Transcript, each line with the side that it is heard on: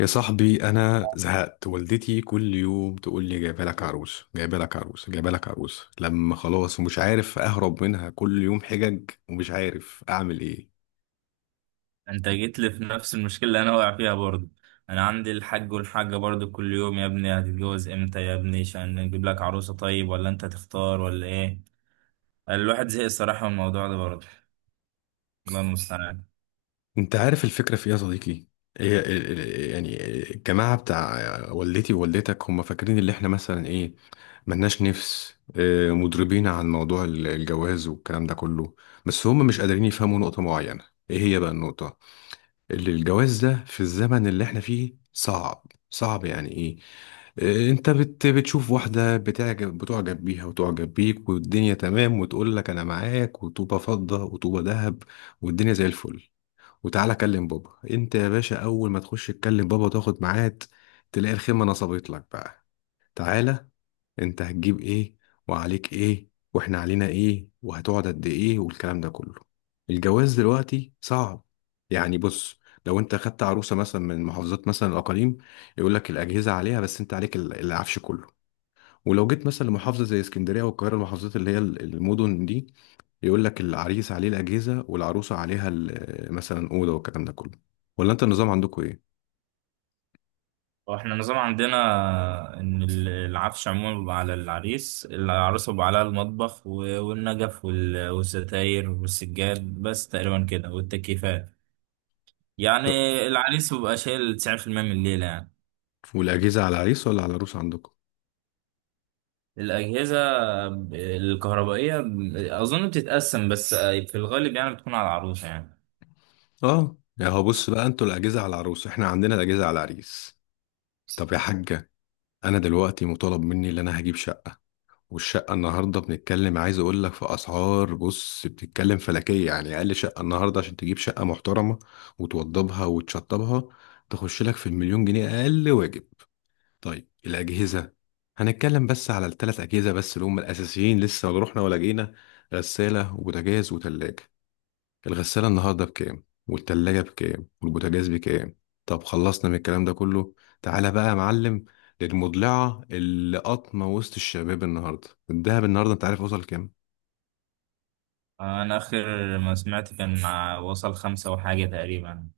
left: يا صاحبي انا زهقت. والدتي كل يوم تقول لي جايبه لك عروس، جايبه لك عروس، جايبه لك عروس. لما خلاص ومش عارف اهرب منها، كل يوم حجج ومش عارف اعمل ايه.
right: انت جيت لي في نفس المشكله اللي انا واقع فيها برضه. انا عندي الحاج والحاجه برضه كل يوم، يا ابني هتتجوز امتى، يا ابني عشان نجيب لك عروسه، طيب ولا انت تختار ولا ايه؟ الواحد زهق الصراحه من الموضوع ده برضه. الله المستعان.
left: انت عارف الفكره في ايه يا صديقي؟ هي الجماعه بتاع والدتي ووالدتك هم فاكرين اللي احنا مثلا ايه؟ ملناش نفس مضربين عن موضوع الجواز والكلام ده كله. بس هم مش قادرين يفهموا نقطه معينه. ايه هي بقى النقطه؟ اللي الجواز ده في الزمن اللي احنا فيه صعب. صعب يعني ايه؟ اه، انت بتشوف واحدة بتعجب بيها وتعجب بيك والدنيا تمام وتقول لك انا معاك وطوبة فضة وطوبة ذهب. والدنيا زي الفل. وتعالى كلم بابا، انت يا باشا اول ما تخش تكلم بابا وتاخد ميعاد، تلاقي الخيمة نصبت لك بقى. تعالى، انت هتجيب ايه، وعليك ايه، واحنا علينا ايه، وهتقعد قد ايه، والكلام ده كله. الجواز دلوقتي صعب. يعني بص، لو انت خدت عروسة مثلا من محافظات مثلا الأقاليم، يقول لك الأجهزة عليها بس انت عليك العفش كله. ولو جيت مثلا لمحافظة زي اسكندرية والقاهرة، المحافظات اللي هي المدن دي، يقول لك العريس عليه الأجهزة والعروسة عليها مثلا أوضة والكلام ده كله. ولا انت النظام عندكم ايه؟
right: واحنا النظام عندنا ان العفش عموما بيبقى على العريس، العروسه بيبقى عليها المطبخ والنجف والستاير والسجاد بس تقريبا كده والتكييفات يعني. العريس بيبقى شايل 90% من الليله يعني.
left: والأجهزة على العريس ولا على العروسة عندكم؟
right: الأجهزة الكهربائية أظن بتتقسم بس في الغالب يعني بتكون على العروسة يعني.
left: اه يا هو بص بقى، انتوا الاجهزه على العروس، احنا عندنا الاجهزه على العريس. طب يا حاجه، انا دلوقتي مطالب مني ان انا هجيب شقه. والشقه النهارده بنتكلم، عايز اقول لك في اسعار بص بتتكلم فلكيه. يعني اقل شقه النهارده عشان تجيب شقه محترمه وتوضبها وتشطبها، تخش لك في المليون جنيه اقل واجب. طيب الاجهزه، هنتكلم بس على الثلاث اجهزه بس اللي هم الاساسيين، لسه ما رحنا ولا جينا: غساله وبوتاجاز وتلاجه. الغسالة النهاردة بكام، والتلاجة بكام، والبوتاجاز بكام؟ طب خلصنا من الكلام ده كله. تعالى بقى يا معلم، للمضلعة اللي قطمة وسط الشباب النهاردة، الدهب النهاردة انت عارف وصل كام؟
right: أنا آخر ما سمعت كان مع وصل خمسة وحاجة تقريبا،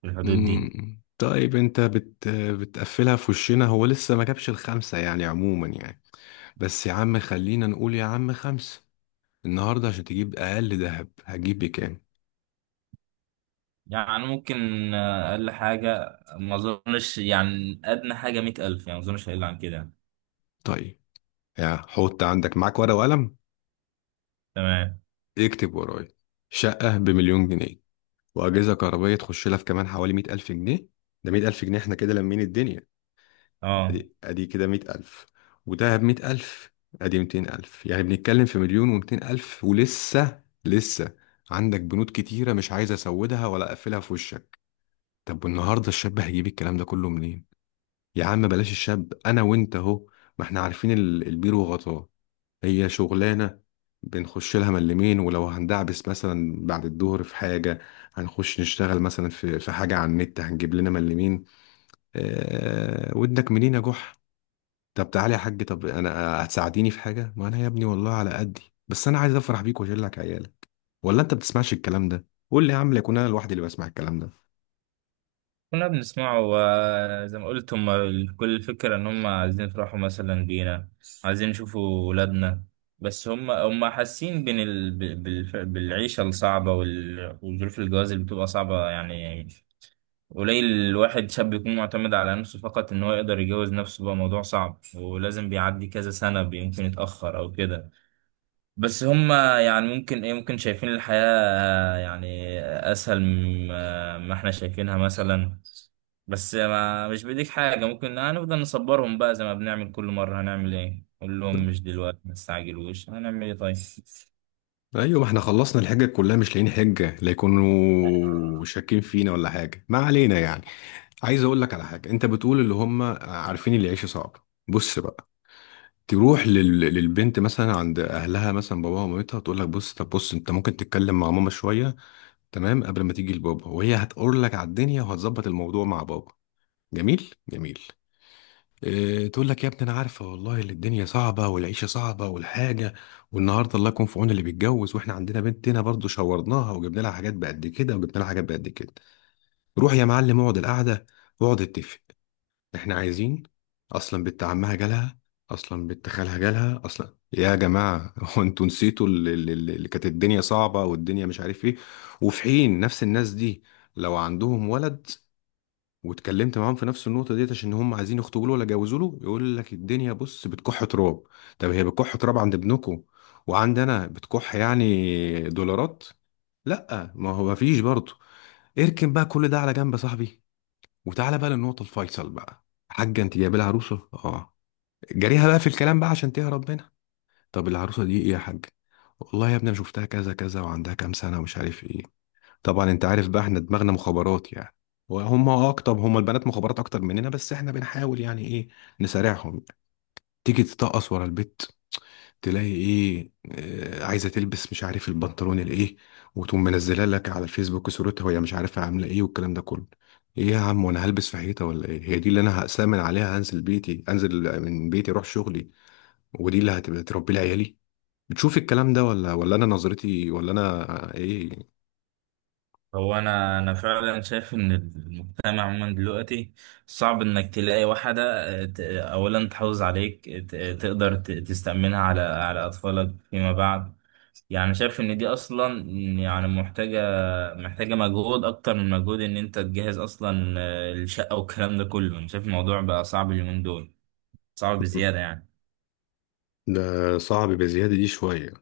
right: في الحدود دي.
left: مم. طيب بتقفلها في وشنا، هو لسه ما جابش الخمسة يعني عموما يعني. بس يا عم خلينا نقول يا عم خمسة. النهاردة عشان تجيب أقل دهب هتجيب بكام؟
right: يعني ممكن أقل حاجة، ما أظنش يعني أدنى حاجة مية ألف، يعني ما أظنش هيقل عن كده.
left: طيب، يا حط عندك معاك ورقة وقلم.
right: تمام.
left: اكتب ورايا: شقة بمليون جنيه، واجهزه كهربائيه تخش لها في كمان حوالي 100,000 جنيه. ده 100,000 جنيه، احنا كده لمين الدنيا.
right: أه.
left: ادي ادي كده 100,000، وده ب 100,000، ادي 200,000. يعني بنتكلم في مليون و200 الف، ولسه لسه عندك بنود كتيره مش عايز اسودها ولا اقفلها في وشك. طب والنهارده الشاب هيجيب الكلام ده كله منين؟ يا عم بلاش الشاب، انا وانت اهو، ما احنا عارفين البير وغطاه. هي شغلانة بنخش لها من اليمين، ولو هندعبس مثلا بعد الظهر في حاجة، هنخش نشتغل مثلا في حاجة على النت، هنجيب لنا من اليمين. آه ودك منين يا جح. طب تعالى يا حاج، طب انا هتساعديني في حاجة، ما انا يا ابني والله على قدي، بس انا عايز افرح بيك واشيل لك عيالك. ولا انت بتسمعش الكلام ده؟ قول لي يا عم، لا يكون انا لوحدي اللي بسمع الكلام ده.
right: كنا بنسمعه وزي ما قلت هم كل الفكرة إن هم عايزين يفرحوا مثلا بينا، عايزين يشوفوا ولادنا. بس هم حاسين بين ال... ب- بالف- بالعيشة الصعبة وظروف الجواز اللي بتبقى صعبة يعني. قليل الواحد شاب يكون معتمد على نفسه فقط، إن هو يقدر يجوز نفسه بقى موضوع صعب، ولازم بيعدي كذا سنة، يمكن يتأخر أو كده. بس هم يعني ممكن ايه ممكن شايفين الحياة يعني اسهل مما ما احنا شايفينها مثلا. بس ما مش بايديك حاجة، ممكن هنفضل نصبرهم بقى زي ما بنعمل كل مرة. هنعمل ايه، قول لهم مش دلوقتي ما تستعجلوش، هنعمل ايه طيب.
left: ايوه، ما احنا خلصنا الحجة كلها، مش لاقيين حجة، لا يكونوا شاكين فينا ولا حاجة ما علينا يعني. عايز اقول لك على حاجه، انت بتقول اللي هم عارفين اللي يعيش صعب، بص بقى. تروح لل... للبنت مثلا عند اهلها مثلا باباها ومامتها، تقول لك بص، طب بص، انت ممكن تتكلم مع ماما شويه تمام قبل ما تيجي لبابا، وهي هتقول لك على الدنيا وهتظبط الموضوع مع بابا. جميل جميل. إيه تقول لك؟ يا ابني انا عارفه والله اللي الدنيا صعبه والعيشه صعبه والحاجه، والنهارده الله يكون في عون اللي بيتجوز، واحنا عندنا بنت هنا برضه شورناها وجبنا لها حاجات بقد كده وجبنا لها حاجات بقد كده. روح يا معلم اقعد القعده، واقعد اتفق، احنا عايزين. اصلا بنت عمها جالها، اصلا بنت خالها جالها، اصلا يا جماعه هو انتوا نسيتوا اللي كانت الدنيا صعبه والدنيا مش عارف ايه؟ وفي حين نفس الناس دي، لو عندهم ولد واتكلمت معاهم في نفس النقطه ديت عشان هم عايزين يخطبوا له ولا يجوزوا له، يقول لك الدنيا بص بتكح تراب. طب هي بتكح تراب عند ابنكم، وعند انا بتكح يعني دولارات؟ لا، ما هو مفيش برضه. اركن بقى كل ده على جنب يا صاحبي، وتعالى بقى للنقطة الفيصل بقى. حاجة انت جايبة لها عروسة، اه، جريها بقى في الكلام بقى عشان تهرب منها. طب العروسة دي ايه يا حاج؟ والله يا ابني انا شفتها كذا كذا وعندها كام سنة ومش عارف ايه. طبعا انت عارف بقى احنا دماغنا مخابرات يعني، وهم اكتر، هم البنات مخابرات اكتر مننا، بس احنا بنحاول يعني ايه نسارعهم. تيجي تطقص ورا البيت، تلاقي ايه؟ عايزه تلبس مش عارف البنطلون الايه، وتقوم منزلها لك على الفيسبوك صورتها وهي مش عارفه عامله ايه والكلام ده كله. ايه يا عم، وانا هلبس في حيطه ولا ايه؟ هي دي اللي انا هأسامن عليها، هنزل بيتي، انزل من بيتي اروح شغلي، ودي اللي هتبقى تربي لي عيالي؟ بتشوف الكلام ده ولا انا نظرتي، ولا انا آه، ايه
right: هو انا فعلا شايف ان المجتمع عموما دلوقتي صعب انك تلاقي واحدة، اولا تحافظ عليك، تقدر تستأمنها على اطفالك فيما بعد. يعني شايف ان دي اصلا يعني محتاجة، مجهود أكتر من مجهود إن أنت تجهز أصلا الشقة والكلام ده كله. أنا شايف الموضوع بقى صعب اليومين دول، صعب بزيادة يعني.
left: ده صعب بزياده دي شويه.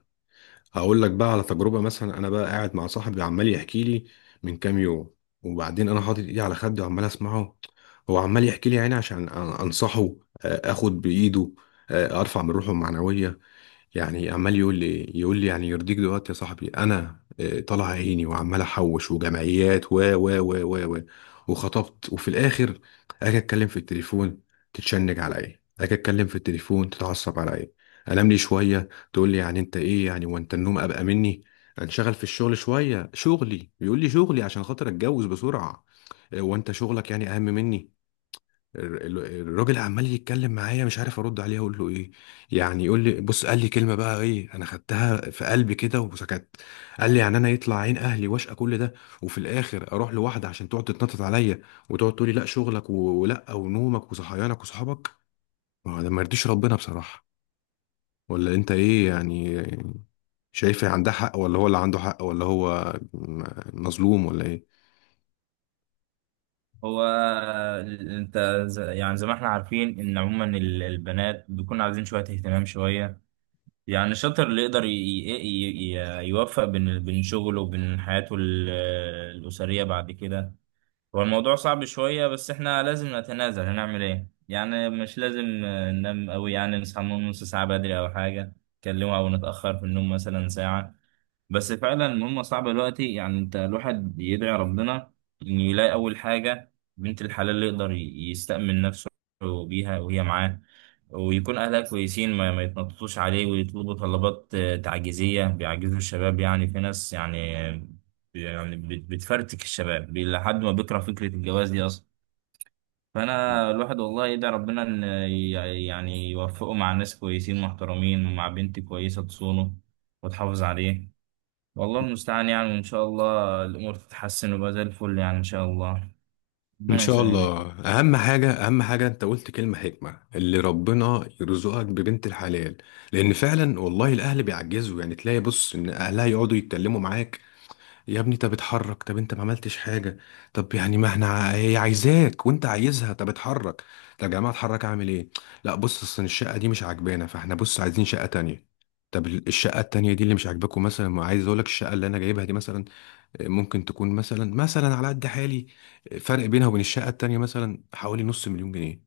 left: هقول لك بقى على تجربة، مثلا أنا بقى قاعد مع صاحبي عمال يحكي لي من كام يوم، وبعدين أنا حاطط إيدي على خدي وعمال أسمعه، هو عمال يحكي لي يعني عشان أنصحه، آخد بإيده، أرفع من روحه المعنوية. يعني عمال يقول لي يعني يرضيك دلوقتي يا صاحبي انا طالع عيني وعمال احوش وجمعيات و وخطبت وفي الاخر اجي اتكلم في التليفون تتشنج على ايه، اجي اتكلم في التليفون تتعصب على ايه، انام لي شويه تقول لي يعني انت ايه يعني وانت النوم ابقى مني، انشغل في الشغل شويه شغلي بيقول لي شغلي عشان خاطر اتجوز بسرعه، وانت شغلك يعني اهم مني. الراجل عمال يتكلم معايا مش عارف ارد عليه اقول له ايه. يعني يقول لي بص، قال لي كلمه بقى ايه انا خدتها في قلبي كده وسكت. قال لي يعني انا يطلع عين اهلي واشقى كل ده، وفي الاخر اروح لواحده عشان تقعد تتنطط عليا، وتقعد تقول لي لا شغلك ولا ونومك وصحيانك وصحابك. ما هو ده ما يرضيش ربنا بصراحه. ولا انت ايه يعني؟ شايف إيه، عندها حق ولا هو اللي عنده حق، ولا هو مظلوم ولا ايه؟
right: هو أنت يعني زي ما إحنا عارفين إن عموما البنات بيكون عايزين شوية اهتمام شوية. يعني الشاطر اللي يقدر يوفق بين شغله وبين حياته الأسرية بعد كده. هو الموضوع صعب شوية، بس احنا لازم نتنازل، هنعمل ايه يعني. مش لازم ننام قوي يعني، نصحى من نص ساعة بدري او حاجة نكلمه، او نتأخر في النوم مثلا ساعة. بس فعلا المهمة صعبة دلوقتي يعني، انت الواحد بيدعي ربنا انه يلاقي اول حاجة بنت الحلال اللي يقدر يستأمن نفسه بيها وهي معاه، ويكون اهلها كويسين ما يتنططوش عليه ويطلبوا طلبات تعجيزية بيعجزوا الشباب. يعني في ناس يعني يعني بتفرتك الشباب لحد ما بيكره فكرة الجواز دي اصلا. فانا الواحد والله يدعي ربنا ان يوفقه مع ناس كويسين محترمين، ومع بنت كويسة تصونه وتحافظ عليه. والله المستعان يعني، وإن شاء الله الأمور تتحسن ويبقى زي الفل يعني، إن شاء الله
left: ان
right: ربنا
left: شاء
right: يسهل يعني.
left: الله. اهم حاجه اهم حاجه انت قلت كلمه حكمه، اللي ربنا يرزقك ببنت الحلال. لان فعلا والله الاهل بيعجزوا يعني، تلاقي بص ان اهلها يقعدوا يتكلموا معاك يا ابني، طب اتحرك، طب انت ما عملتش حاجه. طب يعني ما احنا هي عايزاك وانت عايزها، طب اتحرك. طب يا جماعه اتحرك اعمل ايه؟ لا بص، اصل الشقه دي مش عاجبانا، فاحنا بص عايزين شقه تانية. طب الشقه التانية دي اللي مش عاجباكم مثلا، ما عايز اقول لك الشقه اللي انا جايبها دي مثلا ممكن تكون مثلا على قد حالي. فرق بينها وبين الشقة التانية مثلا حوالي نص مليون جنيه.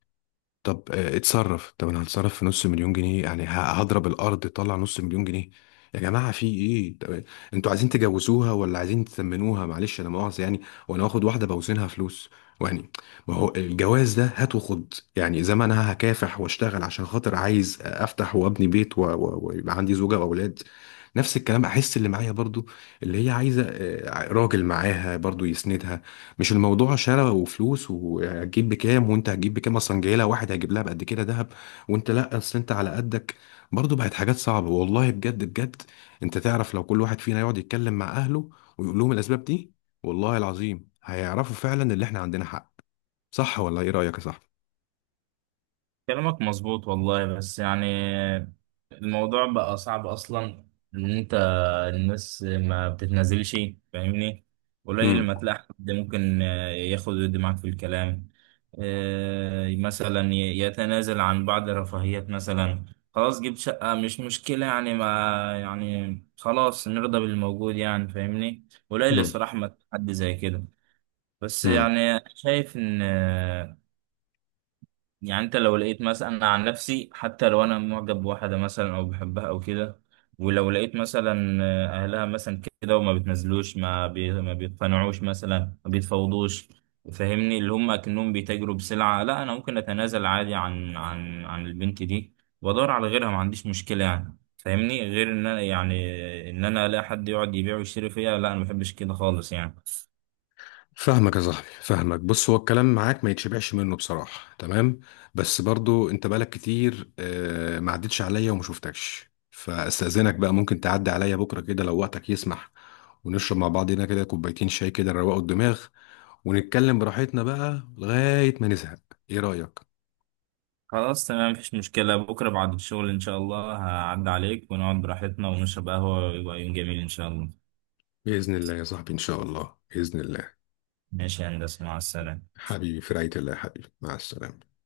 left: طب اتصرف، طب انا هتصرف في نص مليون جنيه يعني، هضرب الارض طلع نص مليون جنيه؟ يا جماعه في ايه؟ طب انتوا عايزين تجوزوها ولا عايزين تسمنوها؟ معلش انا مؤاخذه يعني، وانا واخد واحده بوزنها فلوس يعني؟ ما هو الجواز ده هات وخد يعني، زي ما انا هكافح واشتغل عشان خاطر عايز افتح وابني بيت ويبقى عندي زوجه واولاد، نفس الكلام احس اللي معايا برضو، اللي هي عايزه راجل معاها برضو يسندها. مش الموضوع شراء وفلوس وهتجيب بكام وانت هتجيب بكام، اصلا جاي لها واحد هيجيب لها بقد كده ذهب وانت لا اصل انت على قدك. برضه بقت حاجات صعبه والله، بجد بجد. انت تعرف لو كل واحد فينا يقعد يتكلم مع اهله ويقول لهم الاسباب دي، والله العظيم هيعرفوا فعلا ان احنا عندنا حق. صح ولا ايه رايك يا صاحبي؟
right: كلامك مظبوط والله، بس يعني الموضوع بقى صعب أصلا، إن أنت الناس ما بتتنازلش. فاهمني؟ قليل لما تلاقي حد ممكن ياخد ويدي معاك في الكلام، مثلا يتنازل عن بعض الرفاهيات مثلا. خلاص جبت شقة مش مشكلة يعني، ما يعني خلاص نرضى بالموجود يعني. فاهمني؟ قليل
left: امم.
right: الصراحة ما تلاقي حد زي كده. بس يعني شايف ان يعني انت لو لقيت مثلا، انا عن نفسي حتى لو انا معجب بواحده مثلا او بحبها او كده، ولو لقيت مثلا اهلها مثلا كده وما بتنزلوش، ما بيقتنعوش مثلا، ما بيتفاوضوش، فاهمني؟ اللي هم اكنهم بيتاجروا بسلعه، لا انا ممكن اتنازل عادي عن البنت دي وادور على غيرها، ما عنديش مشكله يعني. فاهمني؟ غير ان انا يعني ان انا الاقي حد يقعد يبيع ويشتري فيها، لا انا ما بحبش كده خالص يعني.
left: فاهمك يا صاحبي فاهمك. بص هو الكلام معاك ما يتشبعش منه بصراحة، تمام. بس برضو انت بقالك كتير ما عدتش عليا وما شفتكش، فاستأذنك بقى ممكن تعدي عليا بكرة كده لو وقتك يسمح، ونشرب مع بعضنا كده كوبايتين شاي كده نروقوا الدماغ ونتكلم براحتنا بقى لغاية ما نزهق. ايه رأيك؟
right: خلاص تمام مفيش مشكلة، بكرة بعد الشغل إن شاء الله هعدي عليك ونقعد براحتنا ونشرب قهوة ويبقى يوم جميل إن شاء الله.
left: بإذن الله يا صاحبي، ان شاء الله، بإذن الله.
right: ماشي يا هندسة، مع السلامة.
left: حبيبي في رعاية الله يا حبيبي، مع السلامة.